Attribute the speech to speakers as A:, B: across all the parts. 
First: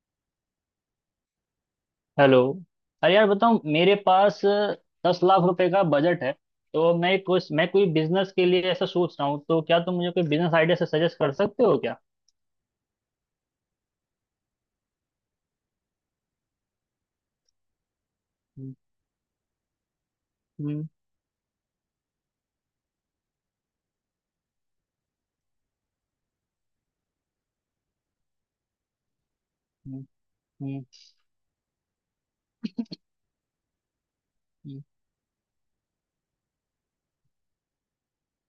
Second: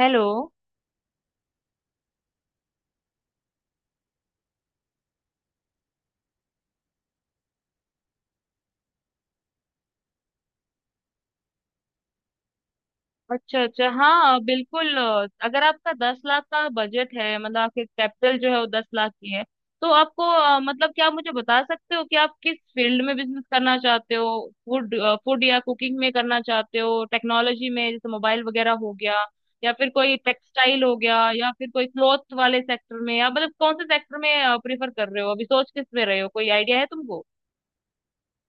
A: Hello.
B: Hello. अरे यार, बताओ, मेरे पास 10 लाख रुपए का बजट है। तो मैं कोई बिजनेस के लिए ऐसा सोच रहा हूँ, तो क्या तुम मुझे कोई बिजनेस आइडिया से सजेस्ट कर सकते हो क्या?
A: अच्छा अच्छा, हाँ बिल्कुल। अगर आपका 10 लाख का बजट है मतलब आपके कैपिटल जो है वो
B: हम्म।
A: 10 लाख की है। तो आपको
B: हम्म।
A: मतलब क्या आप मुझे बता सकते हो कि आप किस फील्ड में बिजनेस करना चाहते हो? फूड, फूड या कुकिंग में करना चाहते हो? टेक्नोलॉजी में जैसे मोबाइल वगैरह हो गया या फिर
B: हम्म।
A: कोई टेक्सटाइल हो गया या फिर कोई क्लॉथ वाले सेक्टर में? या मतलब कौन से सेक्टर में
B: हम्म।
A: प्रेफर कर रहे हो? अभी सोच किस में रहे हो? कोई आइडिया है तुमको?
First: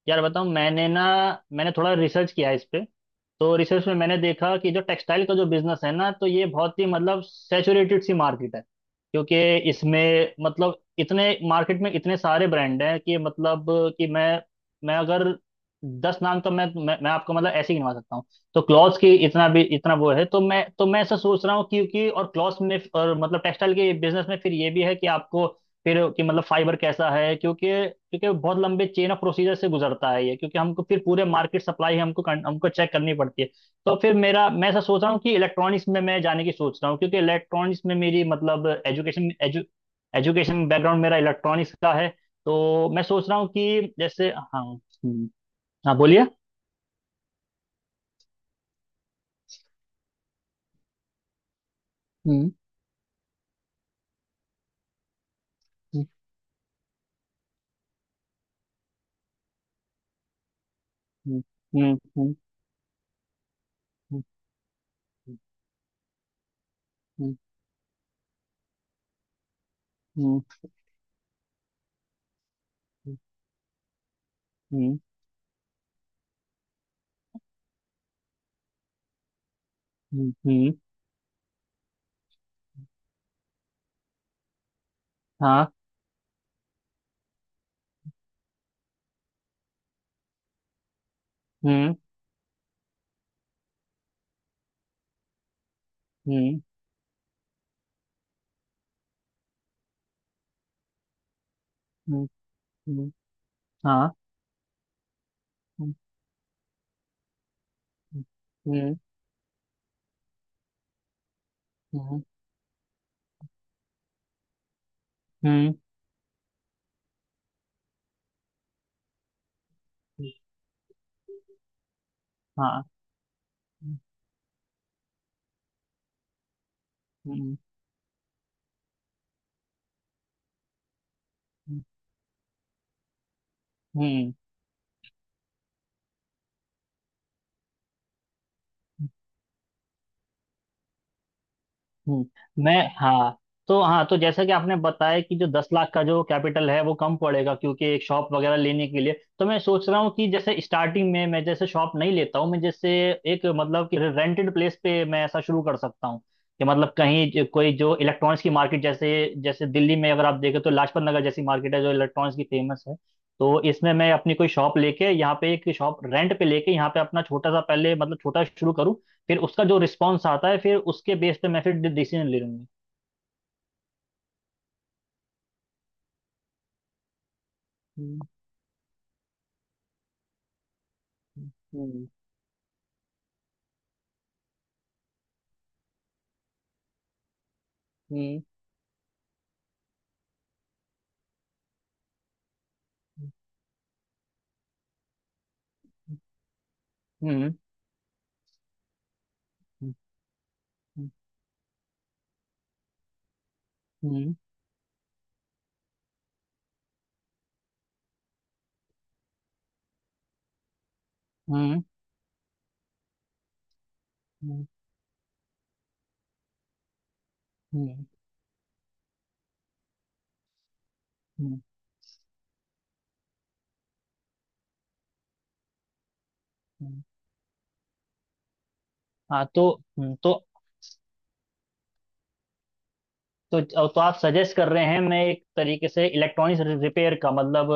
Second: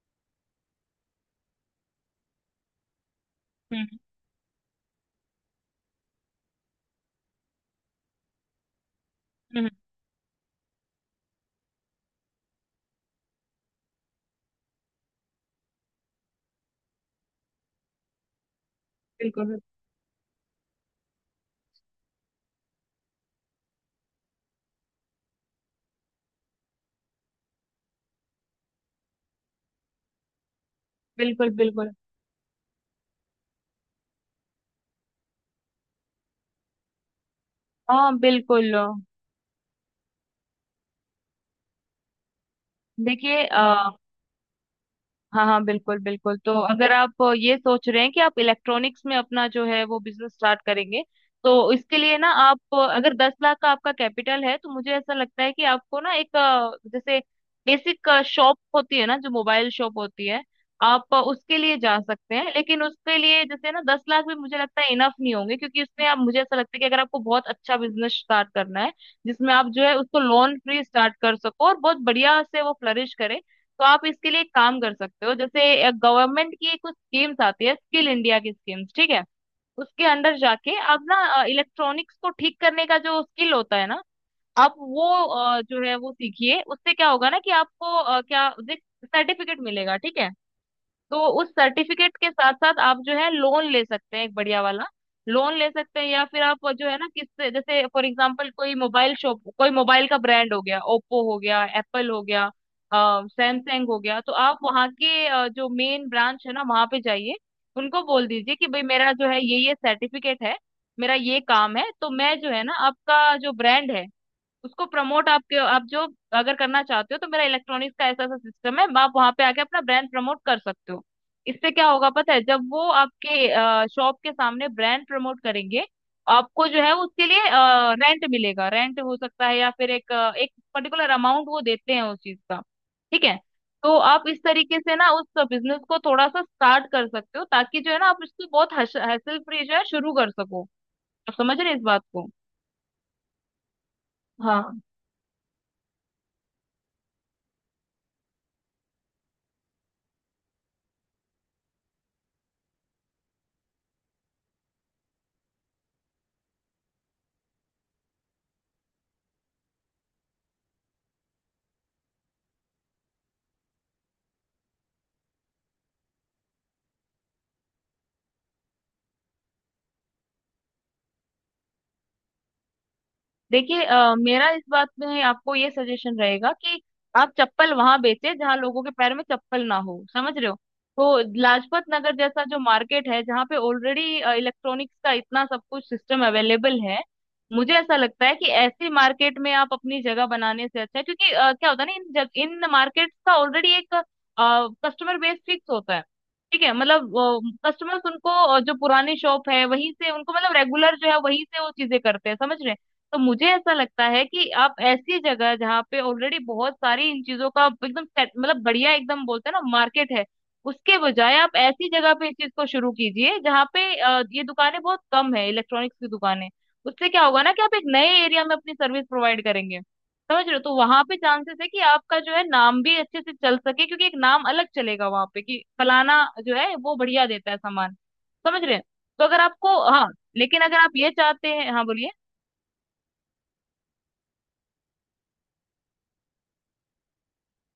B: यार बताऊँ, मैंने थोड़ा रिसर्च किया इस पे। तो रिसर्च में
A: हम्म।
B: मैंने देखा कि जो टेक्सटाइल का जो बिजनेस है ना, तो ये बहुत ही मतलब सैचुरेटेड सी मार्केट है। क्योंकि
A: हम्म।
B: इसमें मतलब इतने मार्केट में इतने सारे ब्रांड हैं कि मतलब कि मैं अगर 10 नाम तो मैं आपको मतलब ऐसे ही गिनवा सकता हूँ। तो क्लॉथ्स की इतना
A: बिल्कुल
B: भी इतना वो है, तो मैं ऐसा सोच रहा हूँ क्योंकि और क्लॉथ्स में और मतलब टेक्सटाइल के बिजनेस में फिर ये भी है कि आपको फिर कि मतलब फाइबर कैसा है, क्योंकि क्योंकि बहुत लंबे चेन ऑफ प्रोसीजर से गुजरता है ये, क्योंकि हमको फिर पूरे
A: बिल्कुल
B: मार्केट
A: बिल्कुल।
B: सप्लाई हमको हमको चेक करनी पड़ती है। तो फिर मेरा मैं ऐसा सोच रहा हूँ कि इलेक्ट्रॉनिक्स में मैं जाने की सोच रहा हूँ, क्योंकि इलेक्ट्रॉनिक्स में
A: हाँ
B: मेरी मतलब
A: बिल्कुल।
B: एजुकेशन बैकग्राउंड मेरा इलेक्ट्रॉनिक्स का है। तो मैं सोच रहा
A: देखिए
B: हूँ कि, जैसे, हाँ। हम्म।
A: हाँ हाँ
B: हाँ,
A: बिल्कुल
B: बोलिए।
A: बिल्कुल। तो अगर आप ये सोच रहे हैं कि आप इलेक्ट्रॉनिक्स में अपना जो है वो बिजनेस स्टार्ट करेंगे, तो इसके लिए ना,
B: हम्म।
A: आप अगर 10 लाख का आपका कैपिटल है तो मुझे ऐसा लगता है कि आपको
B: हम्म।
A: ना एक जैसे बेसिक शॉप होती है ना, जो मोबाइल शॉप होती है, आप उसके लिए
B: हम्म।
A: जा सकते
B: हम्म।
A: हैं। लेकिन उसके लिए जैसे ना दस
B: हम्म।
A: लाख भी मुझे लगता है इनफ नहीं होंगे, क्योंकि उसमें आप, मुझे ऐसा लगता है कि अगर आपको
B: हम्म।
A: बहुत अच्छा बिजनेस स्टार्ट करना है जिसमें आप जो है उसको
B: हम्म।
A: लोन फ्री स्टार्ट कर सको और बहुत बढ़िया से वो फ्लरिश करे, तो आप इसके लिए एक काम कर
B: हम्म।
A: सकते हो। जैसे गवर्नमेंट की कुछ स्कीम्स आती है, स्किल इंडिया की स्कीम्स, ठीक है। उसके
B: हम्म।
A: अंडर
B: हम्म। हम्म।
A: जाके आप ना इलेक्ट्रॉनिक्स को ठीक करने का जो स्किल होता है ना, आप वो
B: हाँ।
A: जो है वो सीखिए। उससे क्या होगा ना, कि आपको क्या सर्टिफिकेट मिलेगा, ठीक है। तो उस
B: हम्म।
A: सर्टिफिकेट के साथ साथ आप जो है लोन ले सकते हैं, एक बढ़िया वाला लोन ले सकते हैं। या फिर
B: हम्म।
A: आप जो है ना, किससे जैसे फॉर एग्जांपल कोई मोबाइल शॉप, कोई मोबाइल का ब्रांड हो गया, ओप्पो हो गया, एप्पल हो
B: हम्म।
A: गया,
B: हम्म।
A: सैमसंग हो
B: हाँ।
A: गया, तो आप वहाँ के जो मेन ब्रांच है ना वहाँ पे जाइए। उनको
B: हम्म।
A: बोल दीजिए कि भाई मेरा जो है ये सर्टिफिकेट है, मेरा ये काम है, तो
B: हम्म।
A: मैं जो है ना आपका जो ब्रांड है उसको प्रमोट आपके
B: हम्म।
A: आप जो अगर करना चाहते हो तो मेरा इलेक्ट्रॉनिक्स का ऐसा ऐसा सिस्टम है, आप वहां पे आके अपना ब्रांड
B: हम्म।
A: प्रमोट कर सकते हो। इससे क्या होगा पता है? जब
B: हाँ।
A: वो आपके शॉप के सामने ब्रांड प्रमोट करेंगे, आपको जो है उसके लिए
B: हम्म।
A: रेंट मिलेगा, रेंट हो सकता है या फिर एक पर्टिकुलर अमाउंट वो
B: हम्म।
A: देते हैं उस चीज का, ठीक है। तो आप
B: हम्म।
A: इस तरीके से ना उस बिजनेस को थोड़ा सा स्टार्ट कर सकते हो ताकि जो है ना आप इसको बहुत हैसल फ्री जो है शुरू कर सको। आप समझ रहे हैं इस बात
B: हम्म।
A: को?
B: मैं। हाँ। तो हाँ, तो जैसा कि आपने
A: हाँ।
B: बताया कि जो 10 लाख का जो कैपिटल है वो कम पड़ेगा, क्योंकि एक शॉप वगैरह लेने के लिए। तो मैं सोच रहा हूँ कि जैसे स्टार्टिंग में मैं जैसे शॉप नहीं लेता हूँ, मैं जैसे एक मतलब कि रेंटेड प्लेस पे मैं ऐसा शुरू कर सकता हूँ। कि मतलब कहीं कोई जो इलेक्ट्रॉनिक्स की मार्केट, जैसे जैसे दिल्ली में अगर आप देखें तो लाजपत नगर जैसी मार्केट है जो इलेक्ट्रॉनिक्स की फेमस है। तो इसमें मैं अपनी कोई शॉप लेके यहाँ पे, एक शॉप रेंट पे लेके यहाँ पे अपना छोटा सा पहले मतलब छोटा शुरू करूँ। फिर उसका जो रिस्पॉन्स आता है, फिर उसके बेस पे मैं फिर डिसीजन ले लूंगी।
A: देखिए मेरा इस बात में आपको ये सजेशन रहेगा कि आप चप्पल वहां
B: हम्म।
A: बेचे जहां लोगों के पैर में चप्पल ना हो, समझ रहे हो? तो लाजपत
B: हम्म।
A: नगर जैसा जो मार्केट है जहाँ पे ऑलरेडी इलेक्ट्रॉनिक्स का इतना सब कुछ सिस्टम अवेलेबल है, मुझे ऐसा लगता है कि ऐसी मार्केट में आप अपनी जगह बनाने से अच्छा है, क्योंकि क्या होता है ना, इन मार्केट का ऑलरेडी एक कस्टमर बेस फिक्स होता है, ठीक है मतलब।
B: हम्म।
A: कस्टमर्स उनको जो पुरानी शॉप है वहीं
B: हम्म।
A: से, उनको मतलब रेगुलर जो है वहीं से वो चीजें करते हैं, समझ रहे हैं? तो मुझे ऐसा लगता
B: हम्म।
A: है
B: हम्म।
A: कि आप ऐसी जगह जहाँ पे ऑलरेडी बहुत सारी इन चीजों का एकदम मतलब बढ़िया एकदम, बोलते हैं ना, मार्केट है, उसके बजाय आप
B: हम्म।
A: ऐसी जगह पे इस चीज को शुरू कीजिए जहाँ पे ये
B: हम्म।
A: दुकानें बहुत कम है, इलेक्ट्रॉनिक्स की दुकानें। उससे क्या होगा ना, कि आप एक
B: हम्म।
A: नए एरिया में अपनी सर्विस प्रोवाइड करेंगे, समझ रहे हो? तो वहां पे चांसेस
B: हम्म।
A: है कि आपका जो है नाम भी अच्छे से चल सके, क्योंकि एक नाम अलग चलेगा वहां पे कि फलाना जो है वो
B: हम्म।
A: बढ़िया देता है सामान, समझ रहे हैं? तो अगर
B: हाँ। तो
A: आपको, हाँ,
B: हम्म, तो
A: लेकिन अगर आप ये चाहते हैं, हाँ बोलिए।
B: तो तो आप सजेस्ट कर रहे हैं मैं एक तरीके से इलेक्ट्रॉनिक्स रिपेयर का मतलब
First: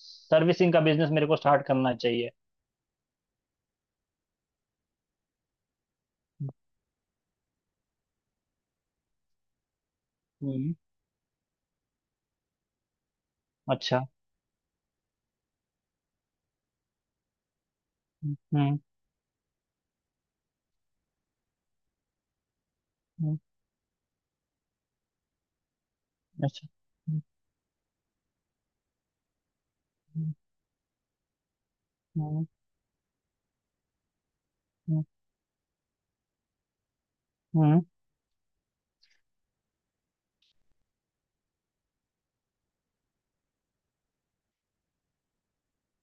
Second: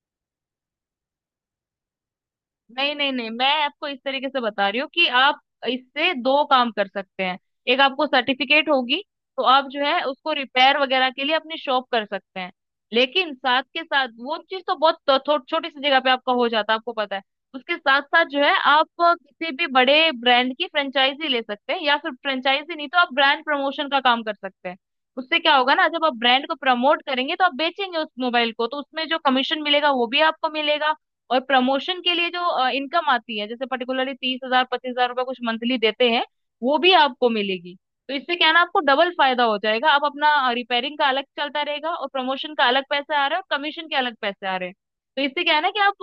B: सर्विसिंग का बिजनेस मेरे को स्टार्ट करना चाहिए।
A: नहीं, नहीं, नहीं, मैं आपको इस तरीके से बता रही हूँ कि आप इससे दो काम कर सकते हैं। एक, आपको सर्टिफिकेट होगी तो आप जो है उसको
B: हम्म।
A: रिपेयर वगैरह के लिए अपनी शॉप कर सकते हैं। लेकिन साथ के
B: अच्छा।
A: साथ वो चीज तो बहुत थो, थो, छोटी सी जगह पे आपका हो जाता है, आपको पता है। उसके साथ साथ जो है
B: हम्म।
A: आप किसी भी बड़े ब्रांड की फ्रेंचाइजी ले सकते हैं, या फिर फ्रेंचाइजी नहीं तो आप
B: हम्म।
A: ब्रांड प्रमोशन का काम कर सकते हैं। उससे क्या होगा ना, जब आप ब्रांड को
B: अच्छा।
A: प्रमोट
B: हम्म।
A: करेंगे तो आप बेचेंगे उस मोबाइल को, तो उसमें जो कमीशन मिलेगा वो भी आपको मिलेगा। और प्रमोशन के लिए
B: हम्म।
A: जो इनकम आती है, जैसे पर्टिकुलरली 30 हजार पच्चीस
B: हम्म।
A: हजार रुपये कुछ मंथली देते हैं, वो भी आपको मिलेगी।
B: हम्म।
A: तो इससे क्या है ना, आपको डबल फायदा हो जाएगा, आप अपना रिपेयरिंग का अलग चलता रहेगा और प्रमोशन का अलग पैसे आ रहे हैं और कमीशन के अलग पैसे आ रहे हैं। तो इससे क्या है ना, कि आप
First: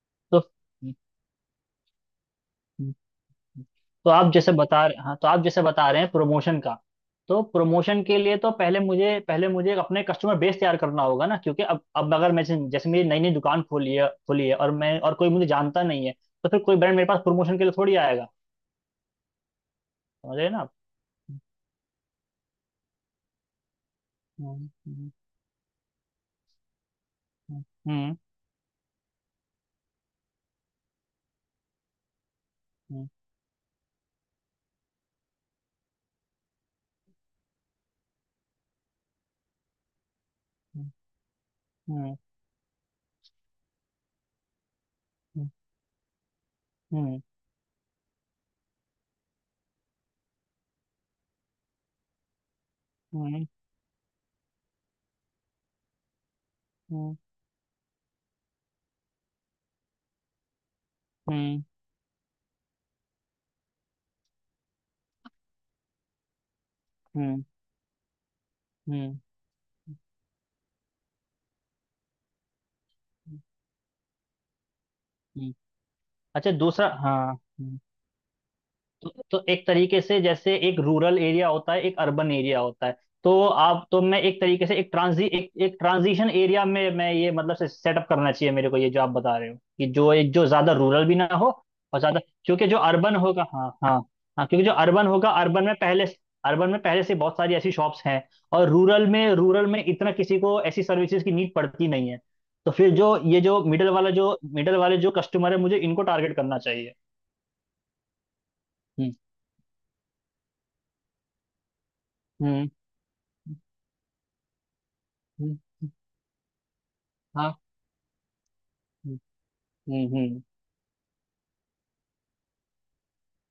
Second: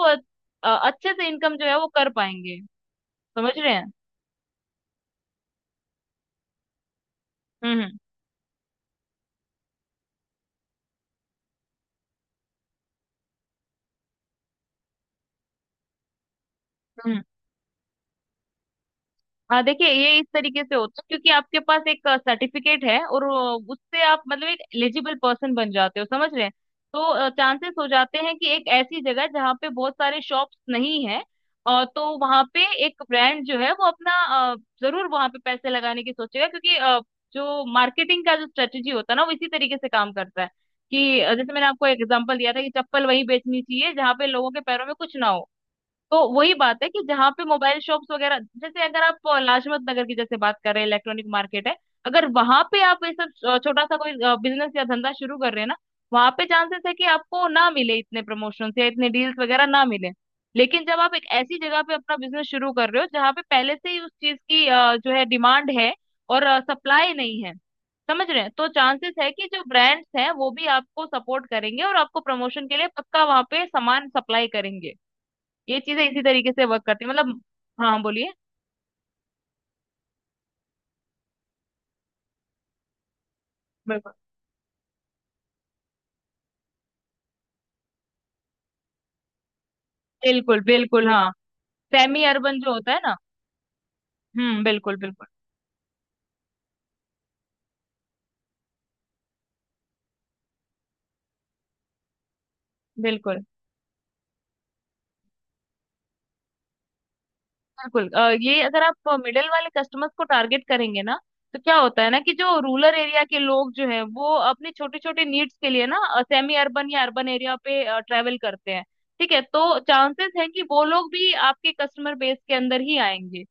A: अच्छे से इनकम जो है वो कर पाएंगे।
B: तो
A: समझ रहे हैं?
B: तो आप जैसे बता रहे हाँ तो आप जैसे बता रहे हैं प्रमोशन का। तो
A: हम्म
B: प्रमोशन के लिए तो पहले मुझे अपने कस्टमर बेस तैयार करना होगा ना, क्योंकि अब अगर मैं जैसे जैसे मेरी नई नई दुकान खोली है और कोई मुझे जानता नहीं है। तो फिर कोई ब्रांड मेरे पास
A: हम्म।
B: प्रमोशन के लिए थोड़ी आएगा।
A: हाँ देखिए ये इस
B: समझ रहे हैं ना
A: तरीके
B: आप।
A: से होता है, क्योंकि आपके पास एक सर्टिफिकेट है और उससे आप मतलब एक
B: हम्म
A: एलिजिबल पर्सन बन जाते हो, समझ रहे हैं? तो चांसेस हो
B: हम्म।
A: जाते हैं कि एक ऐसी जगह जहाँ पे बहुत सारे शॉप्स नहीं है, और तो वहाँ पे एक
B: हम्म।
A: ब्रांड जो है वो अपना अ, जरूर वहाँ पे पैसे लगाने की सोचेगा, क्योंकि जो मार्केटिंग का जो स्ट्रेटेजी होता है ना वो इसी तरीके से काम करता है, कि जैसे मैंने आपको
B: हम्म।
A: एग्जांपल दिया था कि चप्पल वहीं बेचनी चाहिए जहाँ पे लोगों के पैरों में कुछ ना हो। तो वही बात है कि
B: हम्म।
A: जहाँ पे मोबाइल शॉप्स वगैरह, जैसे अगर आप लाजपत नगर की जैसे बात कर रहे हैं, इलेक्ट्रॉनिक मार्केट है, अगर वहां पे आप ये
B: हम्म। हम्म।
A: सब छोटा सा कोई बिजनेस या धंधा शुरू कर रहे हैं ना, वहां पे चांसेस है कि
B: हम्म।
A: आपको ना मिले इतने प्रमोशंस या इतने डील्स वगैरह ना मिले। लेकिन जब आप एक ऐसी
B: हम्म।
A: जगह पे अपना बिजनेस शुरू कर रहे हो जहाँ पे पहले से ही उस चीज की जो है डिमांड है और सप्लाई नहीं
B: हम्म।
A: है, समझ रहे हैं? तो चांसेस
B: हम्म।
A: है कि जो ब्रांड्स हैं वो भी आपको सपोर्ट करेंगे और आपको प्रमोशन के लिए पक्का
B: हम्म।
A: वहां पे सामान सप्लाई करेंगे।
B: हम्म।
A: ये चीजें इसी तरीके
B: अच्छा,
A: से वर्क
B: दूसरा।
A: करती है
B: हाँ,
A: मतलब। हाँ बोलिए।
B: तो एक तरीके से जैसे एक रूरल एरिया होता है, एक अर्बन एरिया होता है। तो आप तो
A: बिल्कुल
B: मैं एक तरीके से एक एक ट्रांजिशन एरिया में मैं ये मतलब से सेटअप करना चाहिए मेरे को, ये जो आप बता रहे हो कि जो एक जो
A: बिल्कुल
B: ज्यादा रूरल
A: बिल्कुल।
B: भी ना
A: हाँ,
B: हो और ज्यादा।
A: सेमी अर्बन
B: क्योंकि
A: जो
B: जो
A: होता है ना।
B: अर्बन होगा, हाँ हाँ। हाँ, क्योंकि जो
A: बिल्कुल
B: अर्बन
A: बिल्कुल।
B: होगा, अर्बन में पहले से बहुत सारी ऐसी शॉप्स हैं। और रूरल में इतना किसी को ऐसी सर्विसेज की नीड पड़ती नहीं है। तो फिर जो ये
A: बिल्कुल
B: जो मिडल वाला जो मिडल वाले जो कस्टमर है, मुझे इनको टारगेट करना चाहिए।
A: बिल्कुल ये अगर आप
B: हम्म।
A: मिडिल वाले कस्टमर्स को टारगेट करेंगे ना, तो क्या होता है ना, कि जो
B: हम्म।
A: रूरल एरिया के लोग जो है वो अपनी छोटी छोटी नीड्स
B: हम्म।
A: के लिए ना सेमी अर्बन या अर्बन
B: हाँ।
A: एरिया पे ट्रैवल करते हैं।
B: हम्म।
A: ठीक है, तो
B: हम्म।
A: चांसेस
B: हम्म।
A: है कि वो लोग भी आपके कस्टमर बेस के अंदर ही आएंगे,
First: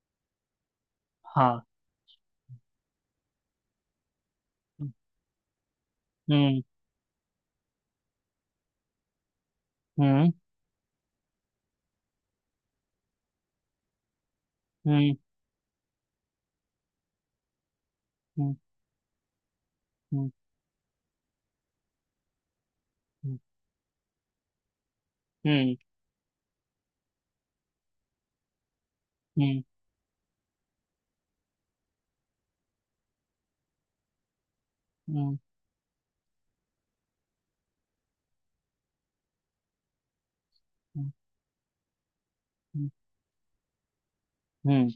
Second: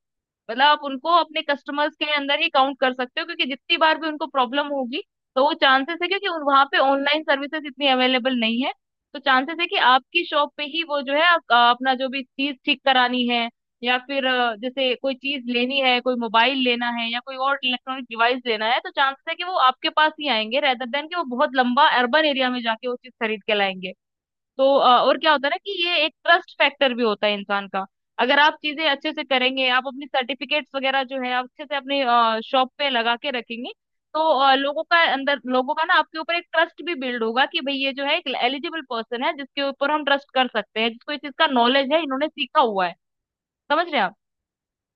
A: मतलब आप उनको अपने
B: हाँ।
A: कस्टमर्स के अंदर ही काउंट कर सकते हो, क्योंकि जितनी बार भी उनको प्रॉब्लम होगी, तो वो चांसेस है, क्योंकि
B: हम्म।
A: वहां पे ऑनलाइन सर्विसेज इतनी अवेलेबल नहीं है। तो चांसेस है कि आपकी
B: हम्म।
A: शॉप पे ही वो जो है अपना जो भी चीज ठीक करानी है या फिर जैसे कोई
B: हम्म।
A: चीज लेनी है, कोई मोबाइल लेना है या कोई और इलेक्ट्रॉनिक डिवाइस
B: हम्म।
A: लेना है, तो चांसेस है कि वो आपके पास ही
B: हम्म।
A: आएंगे, रेदर देन कि वो बहुत लंबा अर्बन एरिया में जाके वो चीज
B: हम्म।
A: खरीद के लाएंगे। तो और क्या होता है ना, कि
B: हम्म।
A: ये एक ट्रस्ट फैक्टर भी होता है इंसान का। अगर आप चीजें अच्छे से
B: हम्म।
A: करेंगे, आप अपनी सर्टिफिकेट्स वगैरह जो है आप अच्छे से अपने शॉप पे लगा के रखेंगे, तो लोगों का
B: हम्म।
A: अंदर, लोगों का ना आपके ऊपर एक ट्रस्ट भी बिल्ड होगा कि भाई ये जो है एक एलिजिबल पर्सन है जिसके ऊपर हम ट्रस्ट कर सकते हैं, जिसको इस चीज का नॉलेज है, इन्होंने सीखा हुआ
B: हम्म।
A: है। समझ रहे हैं आप?
B: हम्म।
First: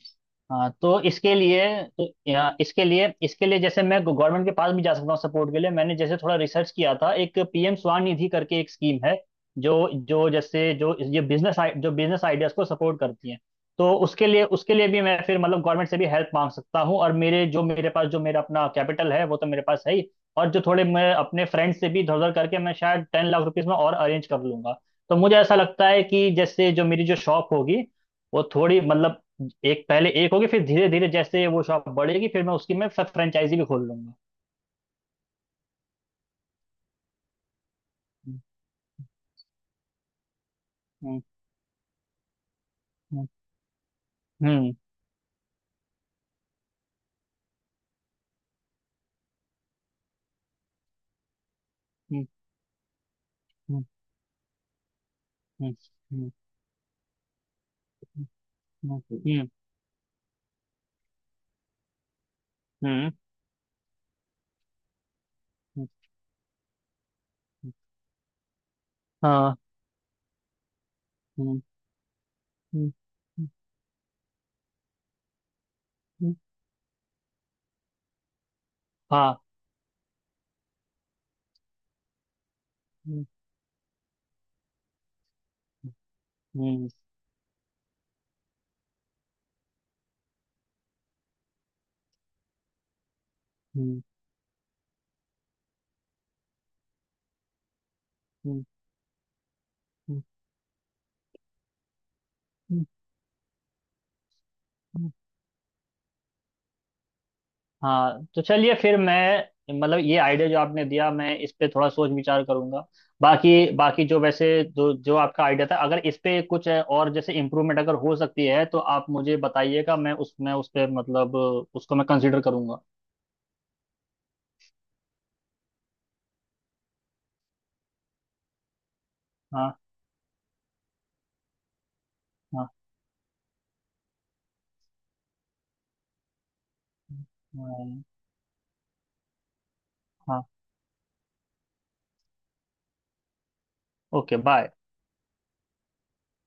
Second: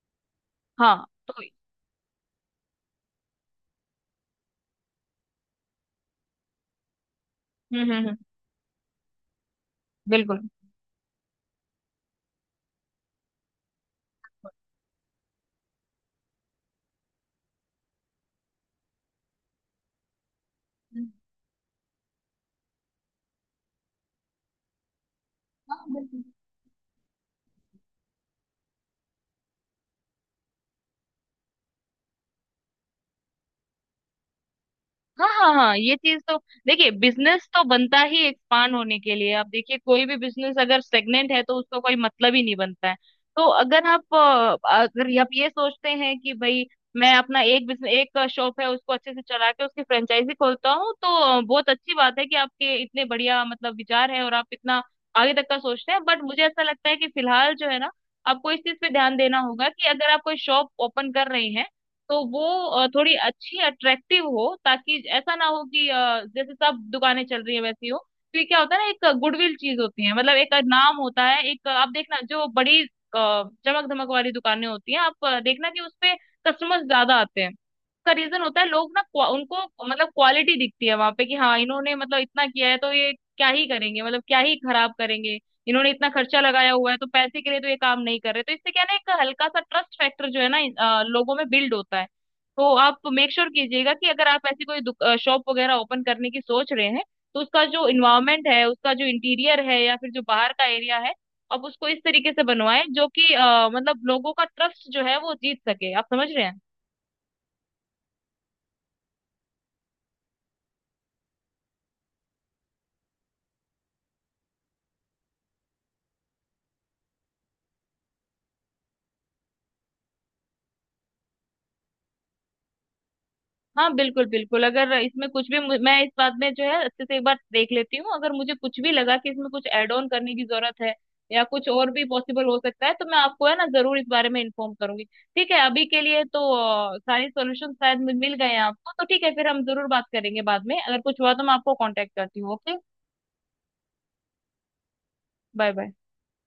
B: हाँ,
A: हाँ
B: तो इसके
A: तो।
B: लिए तो या, इसके लिए जैसे मैं गवर्नमेंट के पास भी जा सकता हूँ सपोर्ट के लिए। मैंने जैसे थोड़ा रिसर्च किया था, एक पीएम
A: हम्म।
B: स्वनिधि करके एक स्कीम है। जो जो
A: बिल्कुल।
B: जैसे जो ये बिजनेस जो बिजनेस आइडियाज को सपोर्ट करती है। तो उसके लिए भी मैं फिर मतलब गवर्नमेंट से भी हेल्प मांग सकता हूँ, और मेरे पास जो मेरा अपना कैपिटल है वो तो मेरे पास है ही। और जो थोड़े
A: हम्म,
B: मैं अपने फ्रेंड्स से भी इधर उधर करके मैं शायद 10 लाख रुपीज में और अरेंज कर लूंगा। तो मुझे ऐसा
A: हाँ,
B: लगता है
A: बिल्कुल।
B: कि जैसे जो मेरी जो शॉप होगी वो थोड़ी मतलब एक पहले एक होगी, फिर धीरे धीरे जैसे वो शॉप बढ़ेगी, फिर मैं उसकी मैं फ्रेंचाइजी भी खोल लूंगा।
A: हाँ हाँ हाँ, ये चीज तो, देखिए, बिजनेस तो बनता ही एक्सपांड होने के लिए। आप देखिए कोई भी बिजनेस अगर
B: हम्म।
A: स्टेगनेंट है तो उसका कोई मतलब ही नहीं बनता है।
B: हम्म।
A: तो
B: हम्म।
A: अगर आप ये सोचते हैं कि भाई मैं अपना एक बिजनेस, एक शॉप है उसको अच्छे से चला के उसकी फ्रेंचाइजी खोलता हूँ, तो बहुत अच्छी बात है कि आपके इतने बढ़िया मतलब
B: हम्म।
A: विचार है और आप इतना आगे तक का
B: हम्म।
A: सोचते हैं, बट मुझे ऐसा लगता है कि फिलहाल जो है ना, आपको इस चीज पे
B: हम्म।
A: ध्यान
B: हम्म।
A: देना
B: हम्म।
A: होगा कि अगर आप कोई शॉप ओपन कर रहे हैं तो वो
B: हम्म। हम्म। हम्म।
A: थोड़ी अच्छी अट्रैक्टिव हो, ताकि ऐसा ना हो
B: हम्म।
A: कि जैसे सब दुकानें चल रही है
B: हम्म।
A: वैसी हो। तो ये क्या होता है ना, एक गुडविल
B: हाँ।
A: चीज होती है, मतलब एक नाम होता है।
B: हम्म।
A: एक, आप देखना जो बड़ी
B: हम्म। हम्म।
A: चमक धमक वाली दुकानें होती हैं, आप देखना कि उसपे
B: हम्म।
A: कस्टमर्स ज्यादा आते हैं, का रीजन होता है। लोग ना
B: हाँ।
A: उनको मतलब क्वालिटी दिखती है वहां पे, कि हाँ, इन्होंने मतलब इतना किया है, तो ये
B: हम्म।
A: क्या ही करेंगे, मतलब क्या ही खराब करेंगे, इन्होंने इतना खर्चा लगाया
B: हम्म।
A: हुआ है, तो पैसे के लिए तो ये काम नहीं कर रहे। तो इससे क्या है ना, एक हल्का सा ट्रस्ट फैक्टर जो है ना लोगों में बिल्ड होता है। तो आप मेक श्योर कीजिएगा
B: हम्म।
A: कि अगर आप ऐसी कोई शॉप वगैरह ओपन करने की सोच रहे हैं तो उसका जो इन्वायरमेंट है,
B: हम्म।
A: उसका जो इंटीरियर है या फिर जो बाहर का एरिया है, आप उसको इस तरीके से बनवाएं जो कि मतलब लोगों का ट्रस्ट जो
B: हम्म।
A: है वो जीत सके। आप समझ रहे हैं?
B: हाँ, तो चलिए फिर मैं मतलब ये आइडिया जो आपने दिया मैं इस पे थोड़ा सोच विचार करूंगा। बाकी बाकी जो वैसे जो जो आपका आइडिया था, अगर इस पे कुछ है और जैसे इम्प्रूवमेंट अगर हो सकती है तो आप मुझे बताइएगा, मैं उसमें उस पे मतलब उसको मैं कंसिडर करूंगा।
A: हाँ बिल्कुल बिल्कुल, अगर इसमें कुछ भी मैं इस बात में जो है अच्छे से एक बार देख लेती हूँ, अगर मुझे कुछ भी लगा कि इसमें कुछ
B: हाँ।
A: एड ऑन करने की जरूरत है या कुछ और भी पॉसिबल हो
B: हाँ।
A: सकता है तो मैं आपको है ना जरूर इस बारे में इन्फॉर्म करूंगी। ठीक है, अभी के लिए तो सारे सॉल्यूशन शायद
B: हाँ।
A: मिल मिल गए हैं आपको, तो ठीक है, फिर हम जरूर बात करेंगे,
B: हाँ।
A: बाद में अगर कुछ हुआ तो मैं आपको कांटेक्ट करती हूँ, okay.
B: Okay, bye.
A: Bye bye.